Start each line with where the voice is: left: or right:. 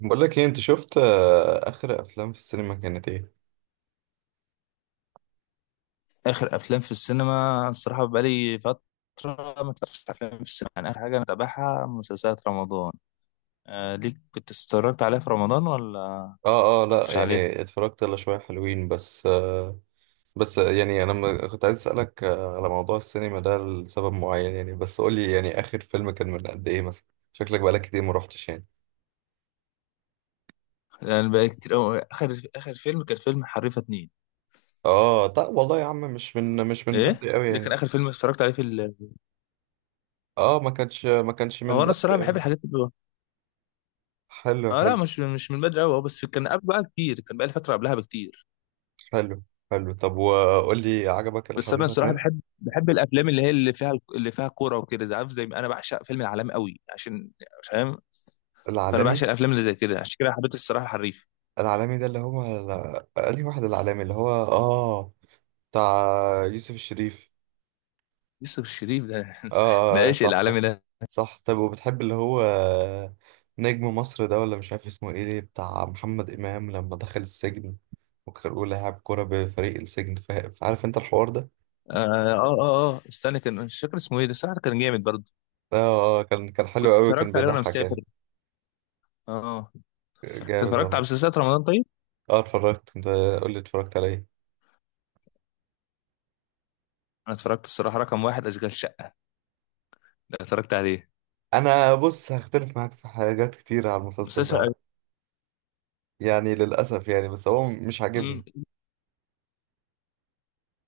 right: بقول لك ايه، انت شفت اخر افلام في السينما كانت ايه؟
left: اخر افلام في السينما الصراحه بقالي فتره ما اتفرجتش على افلام في السينما، يعني اخر حاجه انا بتابعها مسلسلات رمضان. آه، ليك كنت اتفرجت عليها في رمضان ولا ما
right: اه لا
left: اتفرجتش عليها؟
right: يعني اتفرجت على شويه حلوين، بس بس يعني انا كنت عايز اسالك على موضوع السينما ده لسبب معين يعني. بس قول لي يعني اخر فيلم كان من قد ايه مثلا؟ شكلك بقالك كتير ما روحتش يعني.
left: يعني بقالي كتير أوي. اخر فيلم كان فيلم حريفه اتنين.
right: اه، طب والله يا عم مش من مش من
left: ايه
right: بدري قوي
left: ده كان
right: يعني.
left: اخر فيلم اتفرجت عليه في ال... آه،
right: اه، ما كانش
left: هو
right: من
left: انا
right: بدري
left: الصراحه بحب
right: قوي.
left: الحاجات اللي...
right: حلو
left: اه، لا،
right: حلو
left: مش من بدري قوي، بس كان قبل بقى كتير، كان بقى لي فتره قبلها بكتير.
right: حلو حلو. طب وقول لي، عجبك
left: بس انا
right: الحريفه
left: الصراحه
right: اتنين؟
left: بحب الافلام اللي فيها كوره وكده، عارف، زي ما انا بعشق فيلم العالمي قوي عشان... فاهم، فانا بعشق
right: العالمي.
left: الافلام اللي زي كده، عشان كده حبيت الصراحه الحريف.
right: العالمي ده اللي هو، قال لي واحد العالمي اللي هو اه، بتاع يوسف الشريف.
left: يوسف الشريف ده
right: اه
left: ده عشق
right: صح، صح.
left: العالمي ده.
right: صح. طب وبتحب اللي هو نجم مصر ده، ولا مش عارف اسمه ايه، ليه بتاع محمد إمام لما دخل السجن وكان بيقول هيلعب كورة بفريق السجن، فعارف انت الحوار ده.
left: اه، اه، اه، آه. استنى، كان مش فاكر اسمه ايه ده، الصراحه كان جامد برضه.
right: اه كان
left: كنت
right: حلو قوي، كان
left: اتفرجت عليه وانا
right: بيضحك
left: مسافر.
right: يعني.
left: اه. انت
right: جامد
left: اتفرجت على
right: والله.
left: مسلسلات رمضان طيب؟
right: اه اتفرجت. انت قول لي اتفرجت على ايه.
left: انا اتفرجت الصراحه رقم واحد اشغال شقه، ده اتفرجت عليه.
right: انا بص، هختلف معاك في حاجات كتير على المسلسل
left: مسلسل
right: ده يعني، للاسف يعني. بس هو مش
left: مم.
right: عاجبني.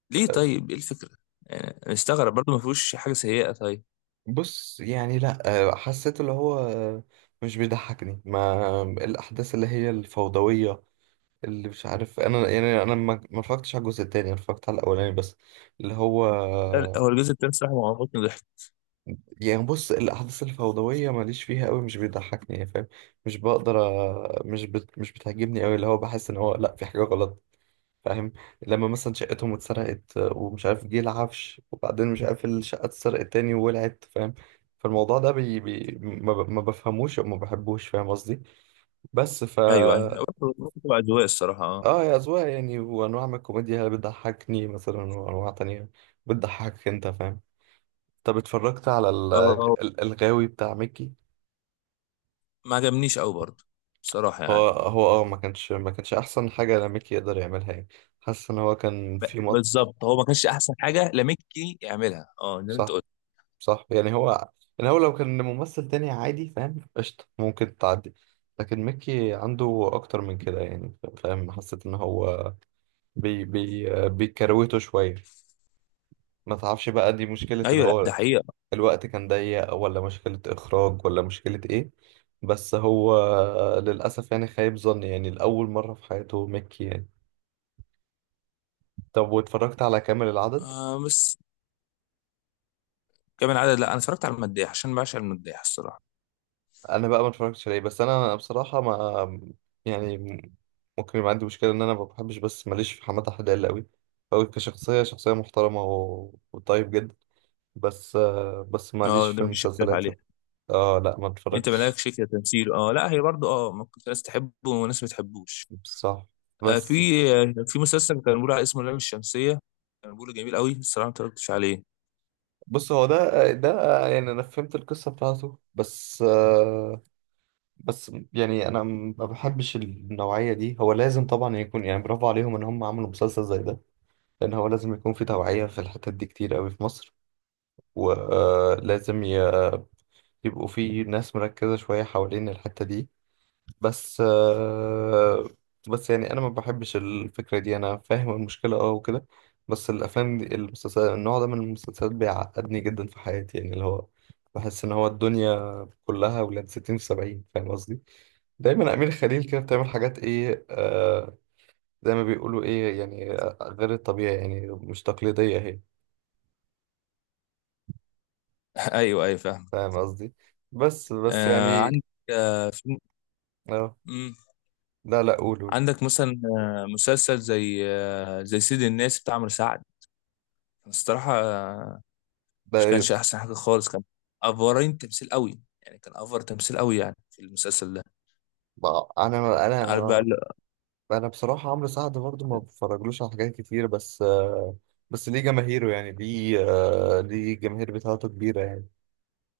left: ليه طيب، ايه الفكره؟ يعني أنا مستغرب برضه، ما فيهوش حاجه سيئه طيب.
right: بص يعني، لا حسيت اللي هو مش بيضحكني ما الاحداث اللي هي الفوضويه اللي مش عارف. انا يعني انا ما اتفرجتش على الجزء التاني، انا اتفرجت على الاولاني بس، اللي هو
left: لا، لا، هو الجزء التاني الصراحه ما عمرني ضحك.
right: يعني بص، الاحداث الفوضويه ماليش فيها قوي، مش بيضحكني يعني، فاهم؟ مش بقدر مش بتعجبني قوي، اللي هو بحس ان هو لا في حاجه غلط، فاهم؟ لما مثلا شقتهم اتسرقت ومش عارف جه العفش وبعدين مش عارف الشقة اتسرقت تاني وولعت، فاهم؟ فالموضوع ده بي بي ما, ب... ما بفهموش او ما بحبوش، فاهم قصدي؟ بس
left: ايوه، ايوه،
right: فا،
left: برضه تبقى اذواق الصراحه. اه
right: اه يا أذواق يعني، وانواع من الكوميديا اللي بتضحكني مثلا، وانواع تانية بتضحكك انت، فاهم؟ طب اتفرجت على
left: اه، آه.
right: الغاوي بتاع ميكي؟
left: ما عجبنيش قوي برضه بصراحه
right: هو
left: يعني.
right: هو اه، ما كانش احسن حاجة ميكي يقدر يعملها يعني. حاسس ان هو كان في مط.
left: بالظبط، هو ما كانش احسن حاجه لاميكي يعملها، اه، زي ما انت
right: صح،
left: قلت.
right: صح يعني. هو يعني، هو لو كان ممثل تاني عادي فاهم، قشطة ممكن تعدي. لكن ميكي عنده أكتر من كده يعني، فاهم؟ حسيت إن هو بي بي بيكروته شوية. ما تعرفش بقى دي مشكلة اللي
left: ايوه، لا، ده
right: هو
left: حقيقه.
right: الوقت كان ضيق، ولا مشكلة إخراج، ولا مشكلة إيه. بس هو للأسف يعني خايب ظني، يعني لأول مرة في حياته ميكي يعني. طب واتفرجت على كامل العدد؟
left: آه، بس كمان عدد. لا، انا اتفرجت على المداح عشان بعشق المداح الصراحه.
right: انا بقى ما اتفرجتش عليه، بس انا بصراحه ما، يعني ممكن يبقى عندي مشكله ان انا ما بحبش، بس ماليش في حماده حلال قوي. فهو كشخصيه، شخصيه محترمه وطيب جدا. بس بس ماليش
left: اه،
right: في
left: ده مفيش اختلاف
right: المسلسلات.
left: عليها.
right: اه لا، ما
left: انت
right: اتفرجتش.
left: مالكش كتمثيل، اه، لا، هي برضه، اه، ممكن في ناس تحبه وناس ما تحبوش.
right: بصح.
left: آه في
right: بس.
left: في مسلسل كان بيقول على اسمه اللام الشمسيه، كان بيقول جميل قوي الصراحه، ما اتفرجتش عليه.
right: بص هو ده يعني انا فهمت القصه بتاعته، بس بس يعني انا ما بحبش النوعيه دي. هو لازم طبعا يكون يعني برافو عليهم ان هم عملوا مسلسل زي ده، لان هو لازم يكون في توعية في الحتت دي كتير قوي في مصر، ولازم يبقوا في ناس مركزة شوية حوالين الحتة دي. بس بس يعني أنا ما بحبش الفكرة دي. أنا فاهم المشكلة أه وكده، بس الأفلام دي، المسلسلات، النوع ده من المسلسلات بيعقدني جدا في حياتي يعني. اللي هو بحس إن هو الدنيا كلها ولاد ستين في سبعين، فاهم قصدي؟ دايما أمير خليل كده بتعمل حاجات إيه، آه زي ما بيقولوا إيه يعني، غير الطبيعي يعني، مش تقليدية هي.
left: ايوه، ايوه، فاهم.
right: فاهم قصدي؟ بس بس
left: آه
right: يعني،
left: عندك آه في
right: اه.
left: مم.
right: لا لا، قول قول.
left: عندك مثلا، مسلسل زي، زي سيد الناس بتاع عمرو سعد، الصراحه مش
right: ده
left: كانش احسن حاجه خالص، كان افورين تمثيل قوي يعني، كان افور تمثيل قوي يعني في المسلسل ده.
right: ده- انا
left: عارف بقى
right: انا
left: ال-
right: انا بصراحه عمرو سعد برضه ما بفرجلوش على حاجات كتير، بس بس ليه جماهيره يعني، ليه ليه الجماهير بتاعته كبيره يعني.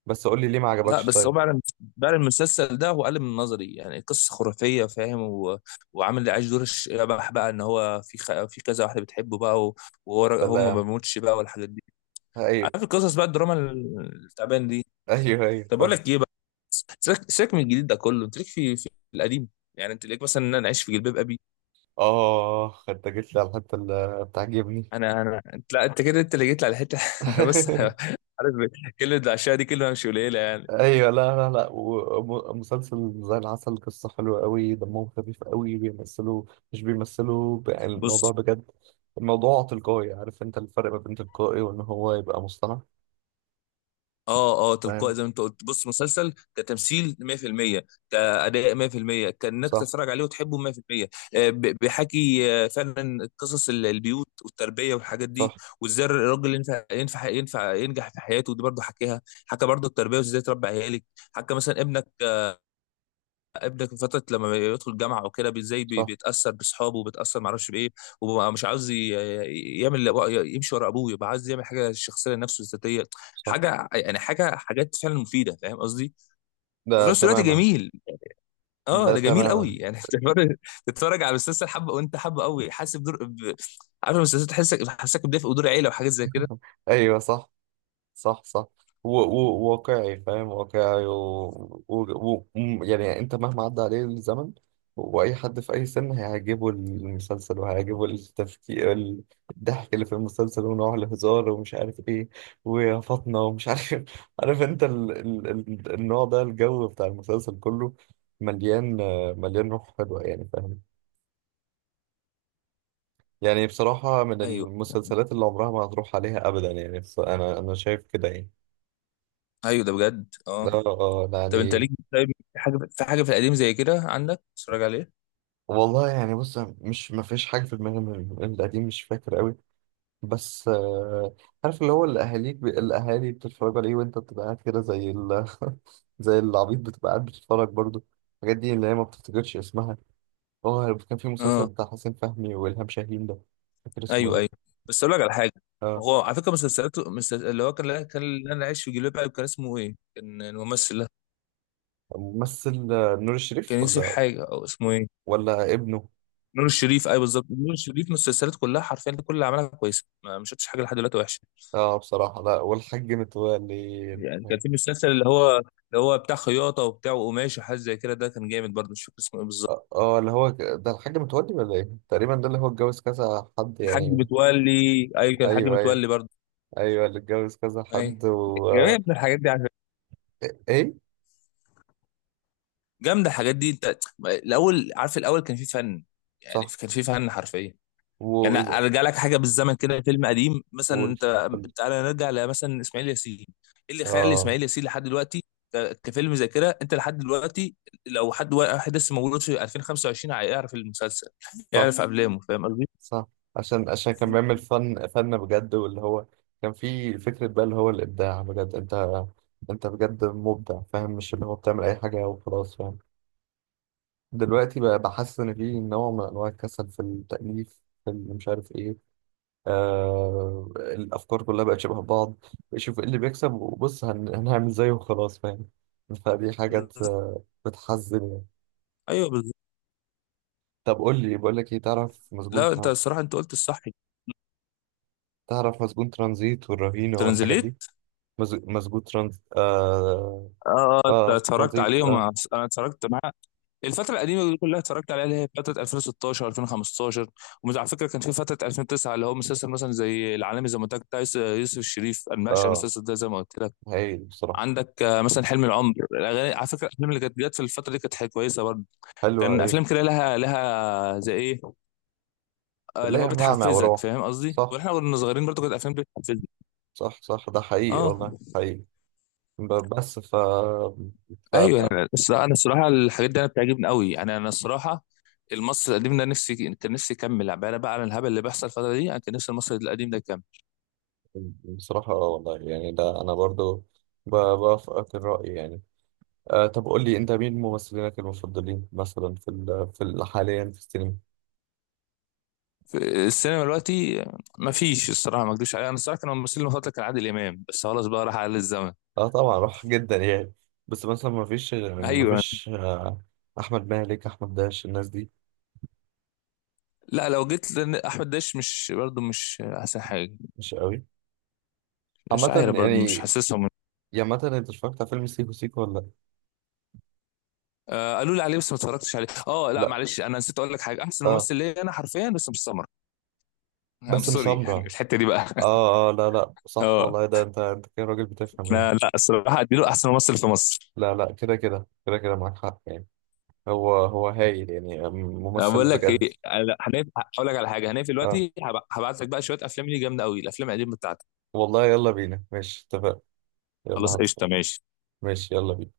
right: بس قول لي ليه ما
left: لا،
right: عجبكش
left: بس هو
right: طيب.
left: بعد المسلسل ده هو قلب من نظري، يعني قصه خرافيه فاهم، و... وعامل اللي عايش دور الشبح بقى، ان هو في كذا واحده بتحبه بقى، و... هو ما
right: سلام.
left: بيموتش بقى والحاجات دي.
right: ايوه.
left: عارف القصص بقى، الدراما التعبان دي.
right: ايوه ايوه،
left: طب اقول
right: فاهم.
left: لك ايه بقى، سيبك سيبك من الجديد ده كله، انت ليك في القديم. يعني انت ليك مثلا ان انا اعيش في جلباب ابي.
right: اه، انت جيت لي على الحته اللي بتعجبني.
left: انا انت، لا، انت كده انت اللي جيت لي على حته بص، عارف، كلمه العشاء دي كلمه مش قليله يعني.
right: ايوه، لا لا لا، ومسلسل زي العسل، قصه حلوه قوي، دمهم خفيف قوي، بيمثلوا مش بيمثلوا بقى
left: بص،
right: الموضوع بجد. الموضوع تلقائي، عارف انت الفرق ما بين تلقائي وان هو يبقى مصطنع،
left: اه، اه، تلقائي
right: فاهم؟
left: زي ما انت قلت. بص مسلسل كتمثيل 100% كاداء 100% كانك
right: صح.
left: تتفرج عليه وتحبه 100%. آه، بيحكي، آه، فعلا قصص البيوت والتربيه والحاجات دي،
right: صح
left: وازاي الراجل ينفع ينفع ينفع ينجح في حياته، ودي برضه حكيها، حكى برضه التربيه وازاي تربي عيالك. حكى مثلا ابنك في فتره لما يدخل الجامعه او كده،
right: صح
left: بيتاثر باصحابه وبيتاثر معرفش بايه، وبقى مش عاوز يعمل، يمشي ورا ابوه، يبقى عاوز يعمل حاجه شخصيه لنفسه ذاتيه.
right: صح.
left: حاجه يعني، حاجه حاجات فعلا مفيده فاهم قصدي،
right: ده
left: وفي نفس الوقت
right: تماما.
left: جميل.
right: ده
left: اه، ده جميل
right: تماما.
left: قوي يعني تتفرج على مسلسل حبه وانت حبه قوي، حاسس بدور... ب... عارف المسلسل تحسك، حاسك بدافئ ودور عيله وحاجات زي كده.
right: ايوه صح. صح. واقعي، فاهم، واقعي يعني، انت مهما عدى عليه الزمن، واي حد في اي سن هيعجبه المسلسل، وهيعجبه التفكير الضحك اللي في المسلسل، ونوع الهزار ومش عارف ايه، ويا فاطمه ومش عارف عارف انت النوع ده، الجو بتاع المسلسل كله مليان، مليان روح حلوه يعني، فاهم؟ يعني بصراحه من
left: ايوه،
right: المسلسلات اللي عمرها ما هتروح عليها ابدا يعني. انا شايف كده يعني.
left: ايوه، ده بجد.
right: اه
left: اه، طب انت
right: يعني.
left: ليك طيب، في حاجه في القديم زي كده عندك تتفرج عليه؟
right: والله يعني بص، مش ما فيش حاجه في دماغي من القديم، مش فاكر قوي. بس عارف اللي هو الاهاليك الاهالي بتتفرج عليه وانت بتبقى قاعد كده زي زي العبيط بتبقى قاعد بتتفرج برضو. الحاجات دي اللي هي ما بتفتكرش اسمها. هو كان في مسلسل
left: اه،
right: بتاع حسين فهمي والهام شاهين ده، مش فاكر اسمه
left: ايوه، ايوه.
right: ايه.
left: بس اقول لك على حاجه،
right: اه
left: هو على فكره، مسلسل اللي هو كان اللي انا عايش في جلباب ابي كان اسمه ايه؟ كان الممثل ده
right: ممثل نور
left: كان
right: الشريف
left: يوسف
right: ولا،
left: حاجه او اسمه ايه؟
right: ولا ابنه.
left: نور الشريف، ايوه بالظبط، نور الشريف مسلسلاته كلها حرفيا كل اللي عملها كويسه، ما شفتش حاجه لحد دلوقتي وحشه.
right: اه بصراحه، لا، والحاج متولي.
left: يعني كان
right: اه
left: في مسلسل اللي هو بتاع خياطه وبتاع وقماش وحاجات زي كده، ده كان جامد برضه، مش فاكر اسمه ايه بالظبط.
right: اللي هو ده الحاج متولي ولا ايه، تقريبا ده اللي هو اتجوز كذا حد
left: الحاج
right: يعني.
left: متولي، ايوه كان الحاج
right: ايوه، ايوه.
left: متولي برضه.
right: ايوه اللي اتجوز كذا
left: ايوه
right: حد. و
left: جامد الحاجات دي على فكرة.
right: ايه؟
left: جامده الحاجات دي انت. الاول، عارف، الاول كان في فن، يعني
right: صح،
left: كان في فن حرفيا.
right: و
left: يعني
right: قول،
left: ارجع لك حاجه بالزمن كده، فيلم قديم مثلا
right: قول.
left: انت، تعالى نرجع لمثلا اسماعيل ياسين. ايه اللي خلى
right: اه.
left: اسماعيل ياسين لحد دلوقتي كفيلم ذاكره انت لحد دلوقتي؟ لو حد واحد لسه مولود في 2025 هيعرف المسلسل،
right: صح،
left: يعرف افلامه فاهم قصدي؟
right: صح. عشان عشان كان بيعمل فن، فن بجد، واللي هو كان في فكرة بقى اللي هو الإبداع بجد. أنت أنت بجد مبدع، فاهم، مش اللي هو بتعمل أي حاجة وخلاص، فاهم؟ دلوقتي بقى بحس إن في نوع من أنواع الكسل في التأليف، في اللي مش عارف إيه. آه، الافكار كلها بقت شبه بعض، بيشوف ايه اللي بيكسب وبص هنعمل زيه وخلاص، فاهم؟ فدي حاجات بتحزن يعني.
left: ايوه بالظبط.
right: طب قول لي، بقول لك ايه،
left: لا، انت الصراحه انت قلت الصح.
right: تعرف مسجون ترانزيت والرهينه والحاجات دي؟
left: ترانزليت.
right: مز... مسجون ترانز اه.
left: اه، آه،
right: اه
left: انت اتفرجت
right: ترانزيت،
left: عليهم.
right: اه.
left: انا اتفرجت معاه الفترة القديمة دي كلها، اتفرجت عليها، اللي هي فترة 2016، 2015. وعلى فكرة كان في فترة 2009 اللي هو مسلسل مثلا زي العالمي، زي ما قلت لك بتاع يوسف الشريف، انا بعشق
right: اه
left: المسلسل ده زي ما قلت لك.
right: هايل بصراحه.
left: عندك، آه، مثلا حلم العمر الاغاني، على فكرة الافلام اللي كانت جت في الفترة دي كانت حاجة كويسة برضه.
right: حلوه
left: كان
right: ايه،
left: افلام كده لها، زي ايه، آه، اللي هو
right: ليها معنى
left: بتحفزك
right: وروح.
left: فاهم قصدي؟
right: صح.
left: واحنا كنا صغيرين برضه كانت الافلام بتحفزنا.
right: صح، صح، ده حقيقي
left: اه،
right: والله، حقيقي. بس ف...
left: ايوه، بس انا الصراحه الحاجات دي انا بتعجبني قوي يعني، انا الصراحه المصري القديم ده، نفسي كان نفسي يكمل بقى، انا بقى على الهبل اللي بيحصل الفتره دي، انا كان نفسي المصري القديم ده يكمل.
right: بصراحة اه والله يعني، ده أنا برضو بوافقك الرأي يعني. آه طب قول لي، أنت مين ممثلينك المفضلين مثلا في حاليا في السينما؟
left: في السينما دلوقتي ما فيش الصراحه، ما اكدبش عليها، انا الصراحه كان الممثل المفضل كان عادل امام، بس خلاص بقى راح على الزمن.
right: اه طبعا روح جدا يعني. بس مثلا ما فيش ما
left: ايوه.
right: فيش آه، أحمد مالك، أحمد داش، الناس دي؟
left: لا، لو جيت لان احمد داش، مش برضه مش احسن حاجه.
right: مش قوي،
left: مش
right: عامة
left: عارف برضه
right: يعني.
left: مش حاسسهم.
right: يا مثلا أنت اتفرجت على فيلم سيكو سيكو ولا؟
left: آه، قالوا لي عليه بس ما اتفرجتش عليه. اه، لا،
right: لأ؟
left: معلش انا نسيت اقول لك حاجه، احسن
right: اه،
left: ممثل ليا انا حرفيا، بس مش سمر،
right: باسم
left: سوري يعني
right: سمرة.
left: الحته دي بقى.
right: اه اه لا لا، صح
left: اه،
right: والله، ده أنت أنت كده راجل بتفهم يعني.
left: انا، لا الصراحه اديله احسن ممثل في مصر.
right: لا لا، كده معاك حق يعني. هو هايل يعني،
left: انا
right: ممثل
left: بقول لك ايه،
right: بجد.
left: أنا هنقف- هقول لك على حاجه، هنقفل
right: اه
left: دلوقتي، هبعت لك بقى شويه افلام ليه جامده قوي الافلام القديمه بتاعتك.
right: والله، يلا بينا، ماشي، اتفقنا. يلا
left: خلاص، قشطه،
right: هطفر.
left: ماشي.
right: ماشي، يلا بينا.